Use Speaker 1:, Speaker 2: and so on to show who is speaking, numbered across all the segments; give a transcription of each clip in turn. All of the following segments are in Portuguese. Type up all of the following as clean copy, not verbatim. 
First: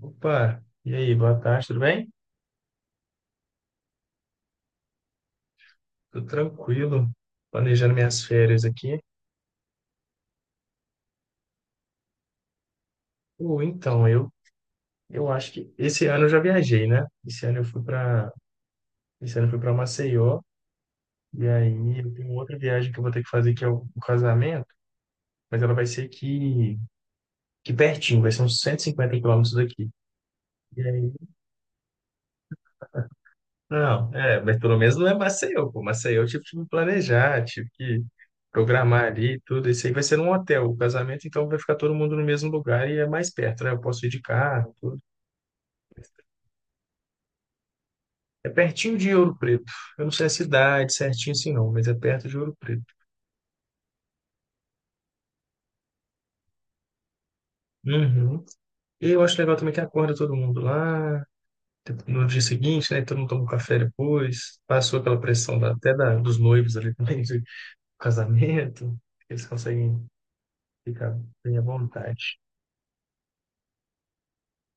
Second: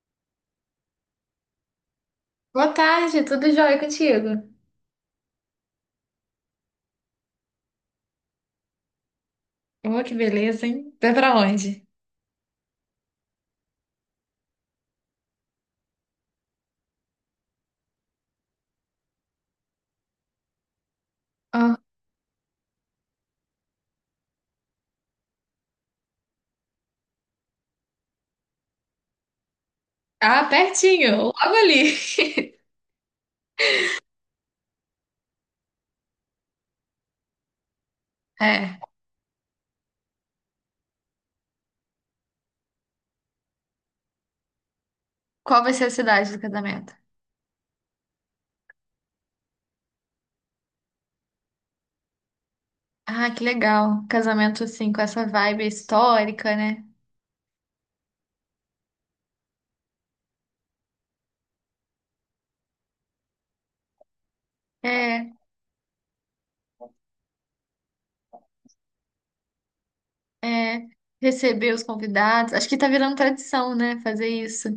Speaker 1: Opa, e aí, boa tarde, tudo bem?
Speaker 2: Boa tarde, tudo jóia contigo?
Speaker 1: Tudo tranquilo, planejando minhas férias aqui.
Speaker 2: Oh, que beleza, hein? Vai pra onde?
Speaker 1: Ou então, eu acho que esse ano eu já viajei, né? Esse ano eu fui para Maceió e
Speaker 2: Ah,
Speaker 1: aí eu tenho outra viagem que eu vou ter que fazer, que é o casamento, mas ela vai ser aqui pertinho, vai ser uns 150 quilômetros daqui.
Speaker 2: ah, pertinho, logo ali.
Speaker 1: Não, é, mas pelo menos não é Maceió, pô. Maceió eu tive que me planejar, tive que
Speaker 2: É.
Speaker 1: programar ali e tudo. Isso aí vai ser num hotel. O casamento, então, vai ficar todo mundo no mesmo lugar e é mais perto, né? Eu posso ir de carro, tudo.
Speaker 2: Qual vai ser a cidade do casamento?
Speaker 1: É pertinho de Ouro Preto. Eu não sei a cidade certinho assim, não, mas é perto de Ouro Preto.
Speaker 2: Ah, que legal. Casamento, assim, com essa vibe histórica, né?
Speaker 1: Uhum. E eu acho legal também que acorda todo mundo lá no dia seguinte, né? Todo mundo toma um café depois. Passou aquela
Speaker 2: É,
Speaker 1: pressão até dos noivos ali também, do casamento. Eles conseguem
Speaker 2: é.
Speaker 1: ficar bem à
Speaker 2: Receber os
Speaker 1: vontade.
Speaker 2: convidados. Acho que tá virando tradição, né? Fazer isso.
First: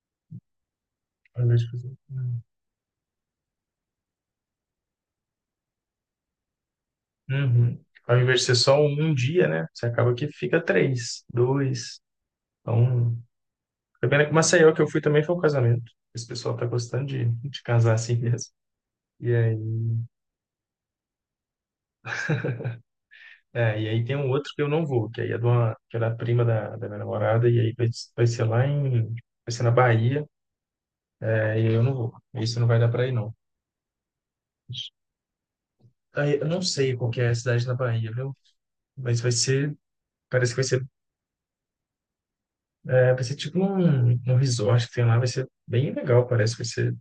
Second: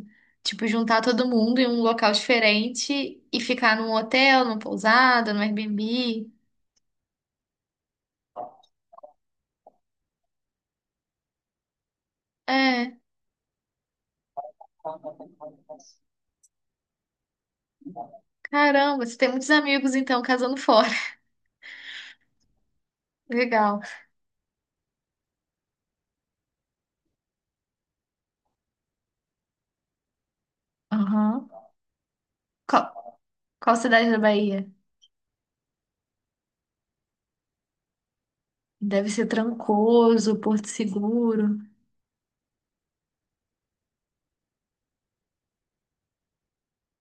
Speaker 2: Tipo, juntar todo
Speaker 1: Ao
Speaker 2: mundo
Speaker 1: invés
Speaker 2: em
Speaker 1: de
Speaker 2: um
Speaker 1: fazer-
Speaker 2: local
Speaker 1: Uhum.
Speaker 2: diferente e ficar num hotel, numa pousada, num Airbnb.
Speaker 1: Uhum. Ao invés de ser só um dia, né? Você acaba que fica três, dois,
Speaker 2: É.
Speaker 1: um. Tá vendo que o Maceió que eu fui também foi um casamento. Esse pessoal tá gostando de casar assim mesmo.
Speaker 2: Caramba, você tem
Speaker 1: E
Speaker 2: muitos
Speaker 1: aí,
Speaker 2: amigos, então, casando fora.
Speaker 1: é,
Speaker 2: Legal.
Speaker 1: e aí tem um outro que eu não vou, que aí é de uma, que é da prima da minha namorada, e aí vai ser lá em, vai ser na Bahia,
Speaker 2: Aham.
Speaker 1: é, e aí eu não vou. Isso não vai
Speaker 2: Qual,
Speaker 1: dar pra ir, não.
Speaker 2: qual cidade da Bahia?
Speaker 1: Aí, eu não sei qual que é a cidade na Bahia, viu?
Speaker 2: Deve
Speaker 1: Mas
Speaker 2: ser
Speaker 1: vai ser,
Speaker 2: Trancoso,
Speaker 1: parece que vai
Speaker 2: Porto
Speaker 1: ser,
Speaker 2: Seguro.
Speaker 1: é, vai ser tipo um resort que tem lá, vai ser bem legal, parece que vai ser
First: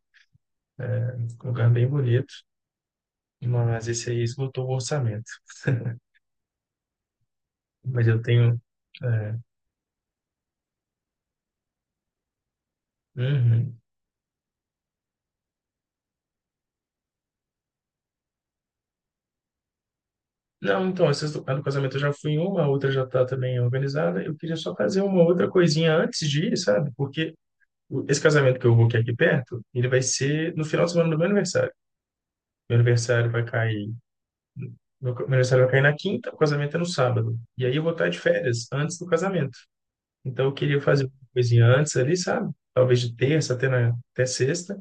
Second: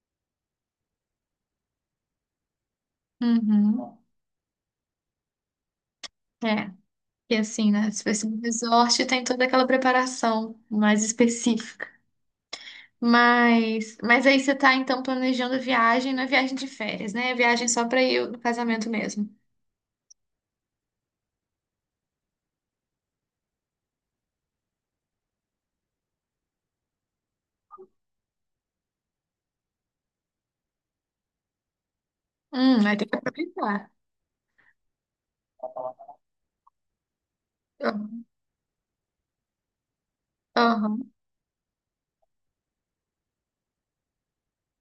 Speaker 1: um lugar bem bonito, mas
Speaker 2: Uhum.
Speaker 1: esse aí esgotou o orçamento.
Speaker 2: É. E assim, né? Se
Speaker 1: Mas eu
Speaker 2: fosse um
Speaker 1: tenho.
Speaker 2: resort, tem
Speaker 1: É,
Speaker 2: toda aquela preparação mais específica.
Speaker 1: uhum.
Speaker 2: Mas aí você tá, então, planejando a viagem, não é viagem de férias, né? É viagem só pra ir no casamento mesmo.
Speaker 1: Não, então, essas do, a do casamento eu já fui em uma, a outra já está também organizada. Eu queria só fazer uma outra coisinha antes de ir, sabe? Porque esse casamento que eu vou, que é aqui perto, ele vai ser no final de semana do meu aniversário. Meu
Speaker 2: Vai ter que
Speaker 1: aniversário vai cair.
Speaker 2: aproveitar.
Speaker 1: Meu aniversário vai cair na quinta, o casamento é no sábado. E aí eu vou estar de
Speaker 2: Aham.
Speaker 1: férias antes do casamento. Então eu queria fazer
Speaker 2: Aham.
Speaker 1: uma coisinha antes ali, sabe? Talvez de terça até sexta.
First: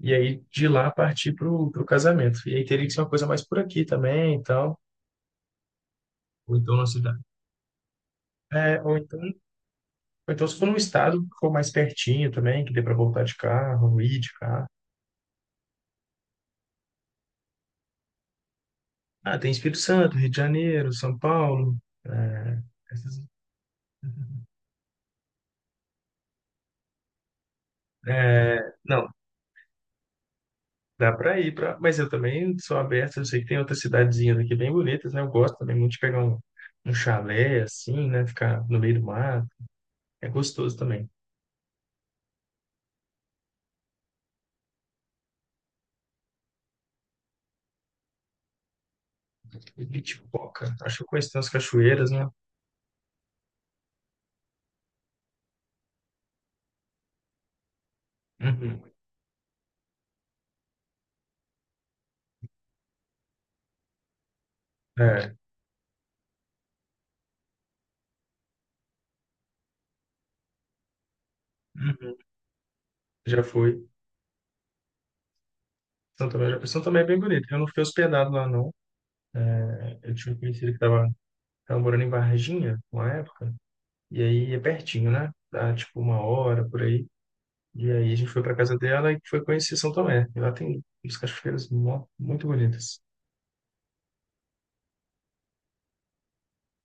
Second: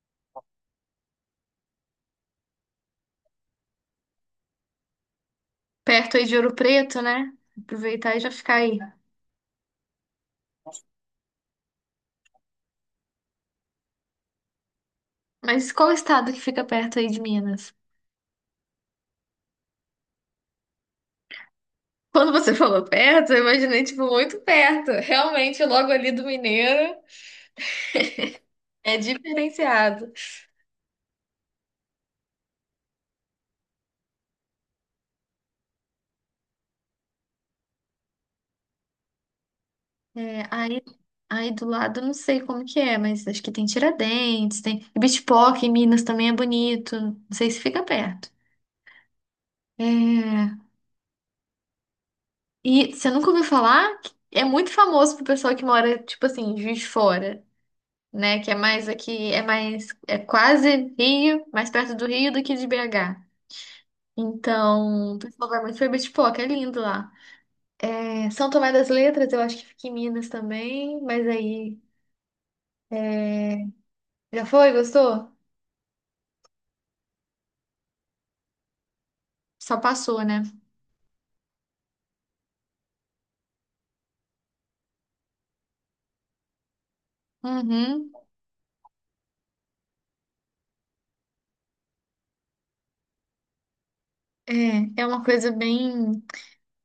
Speaker 1: E aí de lá partir para o casamento. E aí teria que ser uma coisa mais por aqui também, então
Speaker 2: Perto aí de Ouro
Speaker 1: ou então na
Speaker 2: Preto,
Speaker 1: cidade.
Speaker 2: né? Aproveitar e já ficar aí.
Speaker 1: É, ou então se for num estado que for mais pertinho também, que dê para voltar de carro, ir de carro.
Speaker 2: Mas qual estado que fica perto aí de Minas?
Speaker 1: Ah, tem Espírito Santo, Rio de Janeiro, São Paulo.
Speaker 2: Quando você
Speaker 1: É,
Speaker 2: falou
Speaker 1: essas-
Speaker 2: perto, eu imaginei, tipo, muito perto. Realmente, logo ali do Mineiro
Speaker 1: é,
Speaker 2: é
Speaker 1: não,
Speaker 2: diferenciado.
Speaker 1: dá para ir para. Mas eu também sou aberto, eu sei que tem outras cidadezinhas aqui bem bonitas, né? Eu gosto também muito de pegar um chalé assim, né? Ficar no meio do mar. É
Speaker 2: É,
Speaker 1: gostoso
Speaker 2: aí,
Speaker 1: também.
Speaker 2: aí do lado, eu não sei como que é, mas acho que tem Tiradentes, tem e Bitpock em Minas também é bonito. Não sei se fica perto.
Speaker 1: E
Speaker 2: É,
Speaker 1: Pitipoca. Acho que eu conheço, tem umas cachoeiras, né?
Speaker 2: e você nunca ouviu falar? É muito famoso pro pessoal que mora, tipo assim, em Juiz de Fora, né? Que é
Speaker 1: Uhum.
Speaker 2: mais aqui, é quase Rio, mais perto do Rio do que de BH. Então, o
Speaker 1: É.
Speaker 2: pessoal vai muito pra Bitpock, é lindo lá. É, São Tomé das Letras, eu acho que fica em Minas também, mas aí.
Speaker 1: Uhum. Já fui.
Speaker 2: Já foi? Gostou?
Speaker 1: São Tomé, já. São Tomé é bem bonito. Eu não fiquei hospedado lá, não.
Speaker 2: Só
Speaker 1: Eu
Speaker 2: passou,
Speaker 1: tinha um
Speaker 2: né?
Speaker 1: conhecido que tava morando em Varginha, uma época. E aí é pertinho, né? Dá tipo uma hora por aí. E
Speaker 2: Uhum.
Speaker 1: aí a gente foi pra casa dela e foi conhecer São Tomé. E lá tem umas cachoeiras muito bonitas.
Speaker 2: É, é uma coisa bem.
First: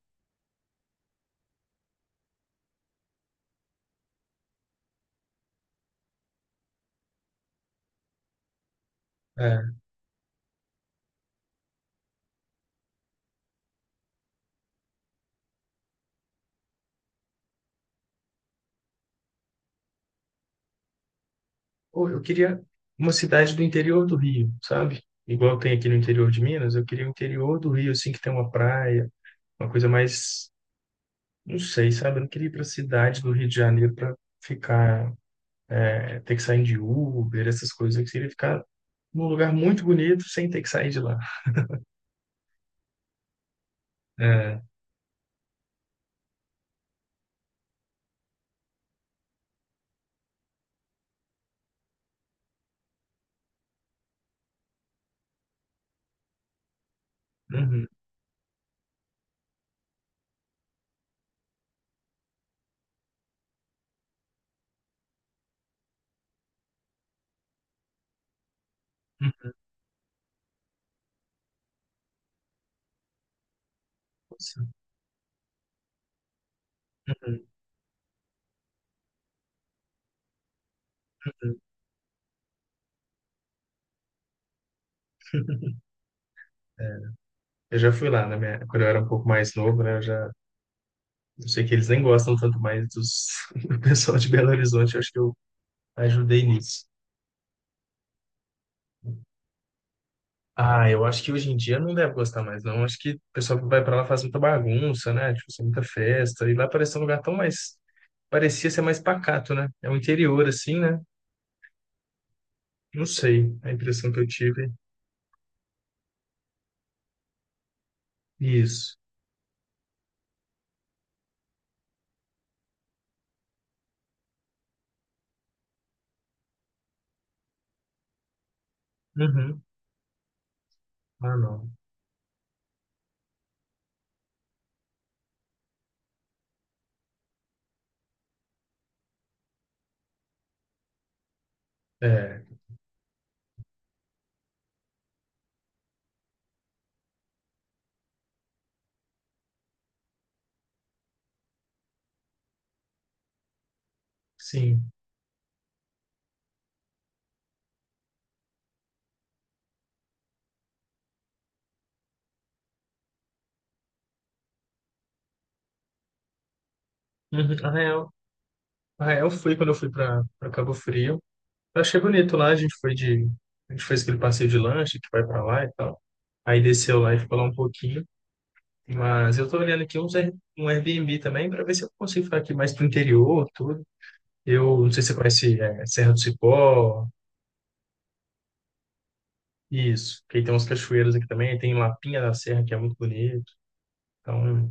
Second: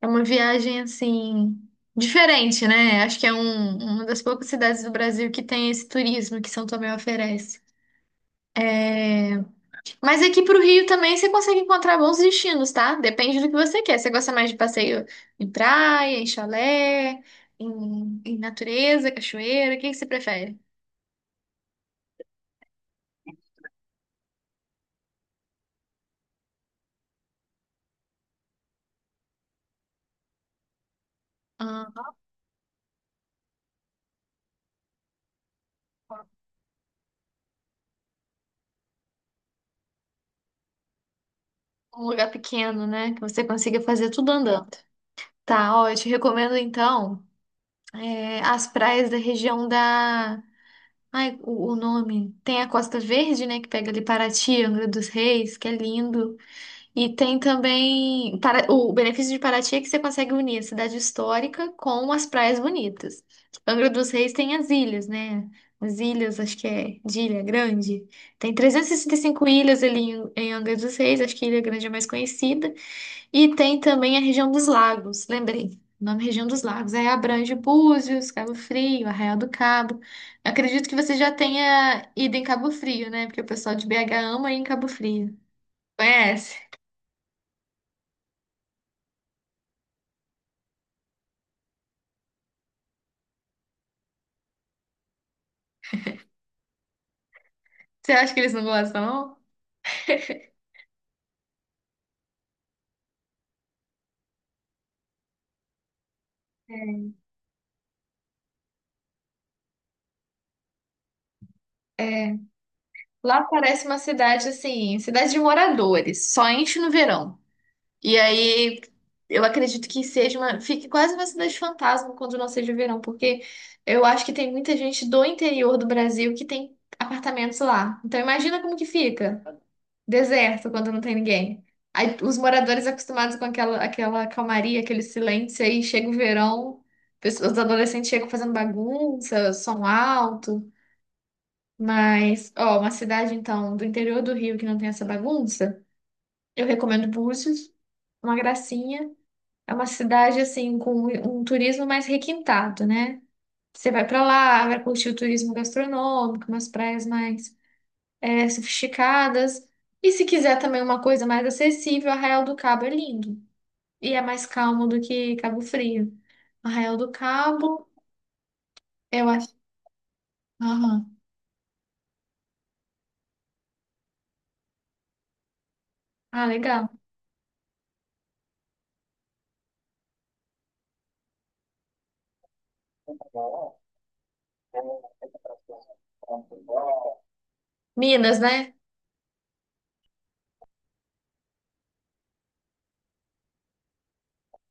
Speaker 2: É uma viagem assim. Diferente, né? Acho que é uma das poucas cidades do Brasil que tem esse turismo que São Tomé oferece.
Speaker 1: É.
Speaker 2: Mas aqui pro Rio também você consegue encontrar bons destinos, tá? Depende do que você quer. Você gosta mais de passeio em praia, em chalé, em natureza, cachoeira? O que que você prefere?
Speaker 1: Pô, eu queria uma cidade do interior do Rio, sabe? Igual tem aqui no interior de Minas, eu queria o interior do Rio, assim, que tem uma praia, uma coisa mais. Não sei, sabe?
Speaker 2: Aham.
Speaker 1: Eu não queria ir para cidade do Rio de Janeiro para ficar, ter que sair de Uber, essas coisas. Eu queria ficar num lugar muito bonito sem ter que sair de lá.
Speaker 2: Um lugar pequeno, né? Que você consiga fazer tudo
Speaker 1: É,
Speaker 2: andando. Tá, ó, eu te recomendo então é, as praias da região da. Ai, o nome. Tem a Costa Verde, né? Que pega ali Paraty, Angra dos Reis, que é lindo. E tem
Speaker 1: uhum,
Speaker 2: também. Para... O benefício de Paraty é que você consegue unir a cidade histórica com as praias bonitas. Angra dos Reis tem as ilhas, né? As ilhas, acho que é de Ilha Grande. Tem e 65
Speaker 1: uhum,
Speaker 2: ilhas ali em Angra dos Reis, acho que Ilha Grande é mais conhecida. E tem também a região
Speaker 1: nossa,
Speaker 2: dos lagos, lembrei. O nome é região dos lagos. Aí
Speaker 1: uhum,
Speaker 2: abrange Búzios, Cabo Frio, Arraial do Cabo. Acredito que você já
Speaker 1: uhum.
Speaker 2: tenha ido em Cabo Frio, né? Porque o pessoal de BH ama ir em Cabo Frio. Conhece?
Speaker 1: Eu já fui lá na minha, quando eu era um pouco mais novo, né? Eu sei que eles nem gostam tanto mais dos, do pessoal de Belo Horizonte. Eu acho que eu ajudei nisso.
Speaker 2: Você acha que eles não gostam, não?
Speaker 1: Ah, eu acho que hoje em dia não deve gostar mais, não. Acho que o pessoal que vai para lá faz muita bagunça, né? Tipo, assim, muita festa. E lá parece um lugar tão mais, parecia ser mais pacato, né? É o interior, assim, né?
Speaker 2: É.
Speaker 1: Não
Speaker 2: Lá
Speaker 1: sei, a
Speaker 2: parece uma
Speaker 1: impressão que eu
Speaker 2: cidade
Speaker 1: tive.
Speaker 2: assim, cidade de moradores, só enche no verão. E aí,
Speaker 1: Isso.
Speaker 2: eu acredito que seja uma. Fique quase uma cidade fantasma quando não seja verão, porque eu acho que tem muita gente do interior do Brasil que tem apartamentos lá. Então, imagina como que fica.
Speaker 1: Uhum.
Speaker 2: Deserto quando não tem
Speaker 1: Ah,
Speaker 2: ninguém.
Speaker 1: não.
Speaker 2: Aí, os moradores acostumados com aquela calmaria, aquele silêncio, aí chega o verão, pessoas- os adolescentes chegam fazendo bagunça, som alto.
Speaker 1: É,
Speaker 2: Mas, ó, uma cidade, então, do interior do Rio que não tem essa bagunça, eu recomendo Búzios, uma gracinha. É uma cidade assim com um turismo mais requintado, né? Você vai para lá, vai
Speaker 1: sim.
Speaker 2: curtir o turismo gastronômico, umas praias mais é, sofisticadas. E se quiser também uma coisa mais acessível, Arraial do Cabo é lindo. E é mais calmo do que Cabo Frio. Arraial do
Speaker 1: Uhum.
Speaker 2: Cabo,
Speaker 1: Arraial.
Speaker 2: eu
Speaker 1: Arraial
Speaker 2: acho.
Speaker 1: foi quando eu fui para Cabo
Speaker 2: Aham.
Speaker 1: Frio. Eu achei bonito lá, a gente foi de. A gente fez aquele passeio de lanche que vai para lá e tal.
Speaker 2: Ah,
Speaker 1: Aí
Speaker 2: legal.
Speaker 1: desceu lá e ficou lá um pouquinho. Mas eu tô olhando aqui um Airbnb também para ver se eu consigo ficar aqui mais pro interior, tudo. Eu não sei se você conhece, Serra do Cipó.
Speaker 2: Minas, né?
Speaker 1: Isso, porque aí tem umas cachoeiras aqui também, tem Lapinha da Serra, que é muito bonito. Então,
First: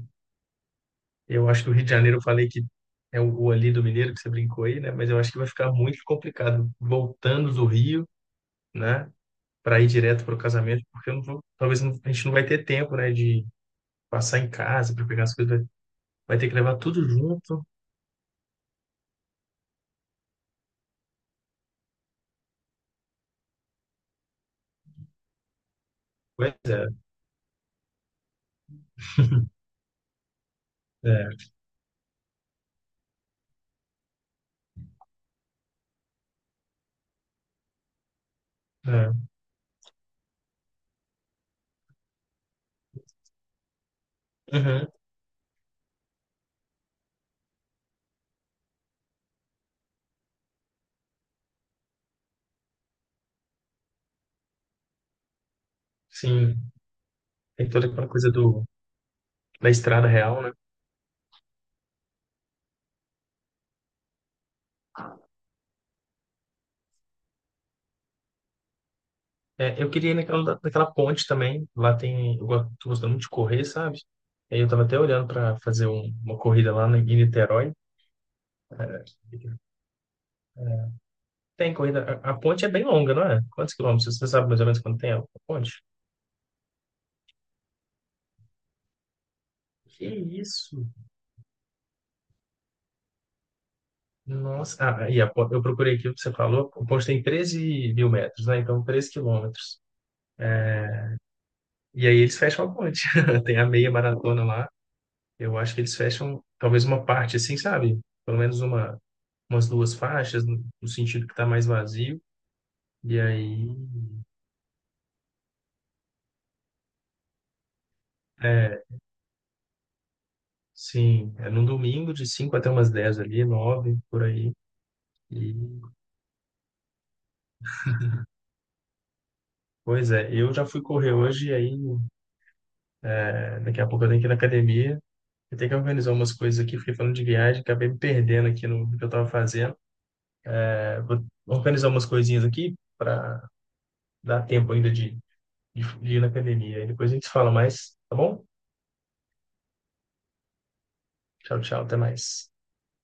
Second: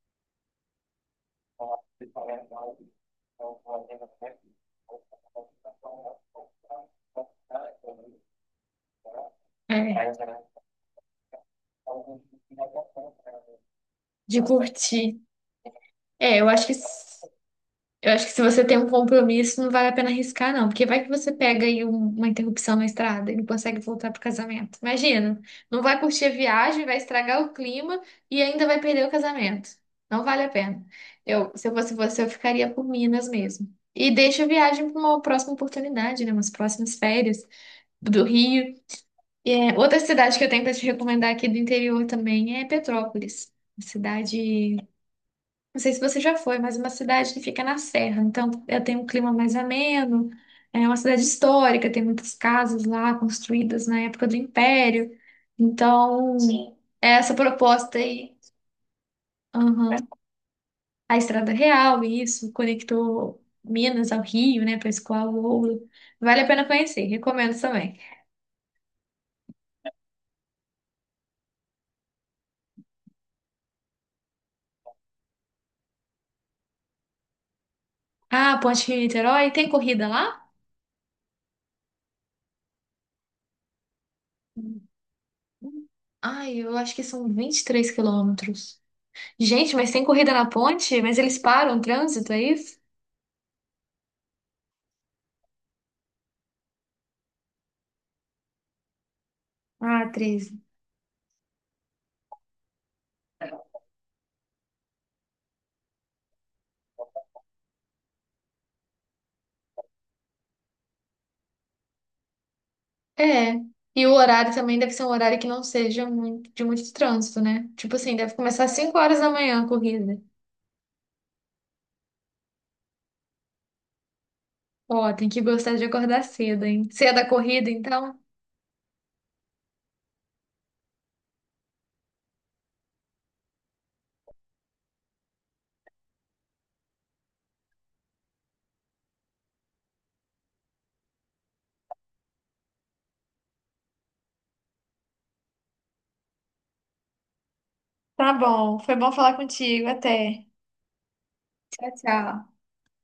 Speaker 1: eu acho que o Rio de Janeiro, eu falei que é o ali do Mineiro, que você brincou aí, né? Mas eu acho que vai ficar muito complicado voltando do Rio, né? Para ir
Speaker 2: É.
Speaker 1: direto para o casamento, porque eu não vou, talvez não- a gente não vai ter tempo, né? De passar
Speaker 2: De
Speaker 1: em casa para
Speaker 2: curtir.
Speaker 1: pegar as coisas, vai
Speaker 2: É,
Speaker 1: ter
Speaker 2: eu
Speaker 1: que
Speaker 2: acho que
Speaker 1: levar tudo junto.
Speaker 2: Eu acho que se você tem um compromisso, não vale a pena arriscar, não, porque vai que você pega aí um- uma interrupção na estrada e não consegue voltar pro casamento. Imagina, não vai curtir a
Speaker 1: Pois
Speaker 2: viagem,
Speaker 1: é.
Speaker 2: vai estragar o clima e ainda vai perder o casamento. Não vale a pena.
Speaker 1: É,
Speaker 2: Eu, se eu fosse você, eu ficaria por Minas mesmo. E deixa a viagem para uma próxima oportunidade, né? Umas próximas férias do Rio.
Speaker 1: é.
Speaker 2: E, é, outra cidade que eu tenho para te recomendar aqui do interior também é Petrópolis. Uma cidade
Speaker 1: Uhum,
Speaker 2: não sei se você já foi, mas é uma cidade que fica na serra. Então, ela tem um clima mais ameno. É uma cidade histórica, tem muitas casas lá construídas na época do Império. Então,
Speaker 1: sim,
Speaker 2: sim. É essa
Speaker 1: tem toda
Speaker 2: proposta
Speaker 1: aquela coisa
Speaker 2: aí.
Speaker 1: da
Speaker 2: Aham.
Speaker 1: estrada real, né?
Speaker 2: A Estrada Real, isso, conectou Minas ao Rio, né, Pescoal ao Ouro. Vale a pena conhecer, recomendo também.
Speaker 1: É, eu queria ir naquela ponte também. Lá tem. Eu gosto, tô gostando muito de correr, sabe? Aí eu tava até olhando para fazer uma corrida lá em Niterói.
Speaker 2: Ah, Ponte
Speaker 1: É,
Speaker 2: Rio-Niterói, tem corrida lá?
Speaker 1: tem corrida. A ponte é bem longa, não é? Quantos quilômetros? Você sabe mais ou menos quanto tem a ponte?
Speaker 2: Ai, eu acho que são 23 quilômetros. Gente, mas tem
Speaker 1: Que
Speaker 2: corrida na
Speaker 1: isso?
Speaker 2: ponte? Mas eles param o trânsito, é isso?
Speaker 1: Nossa. Ah, aí eu procurei aqui o que você falou. A ponte tem 13.000 metros, né? Então, 13 quilômetros.
Speaker 2: Ah, 13.
Speaker 1: E aí eles fecham a ponte. Tem a meia maratona lá. Eu acho que eles fecham talvez uma parte assim, sabe? Pelo menos umas duas faixas, no sentido que está mais vazio. E
Speaker 2: É.
Speaker 1: aí,
Speaker 2: E o horário também deve ser um horário que não seja muito, de muito trânsito, né? Tipo assim, deve começar às
Speaker 1: é,
Speaker 2: 5 horas da manhã a corrida.
Speaker 1: sim, é no domingo de 5 até umas 10 ali, 9 por aí.
Speaker 2: Ó, tem que
Speaker 1: E,
Speaker 2: gostar de acordar cedo, hein? Cedo a corrida, então.
Speaker 1: pois é, eu já fui correr hoje e aí, daqui a pouco eu tenho que ir na academia. Eu tenho que organizar umas coisas aqui, fiquei falando de viagem, acabei me perdendo aqui no que eu estava fazendo. É, vou organizar umas coisinhas aqui para dar tempo ainda de, de ir na academia. Aí depois a gente se fala mais, tá
Speaker 2: Tá
Speaker 1: bom?
Speaker 2: bom, foi bom falar contigo. Até.
Speaker 1: Tchau, tchau,
Speaker 2: Tchau,
Speaker 1: até mais.
Speaker 2: tchau.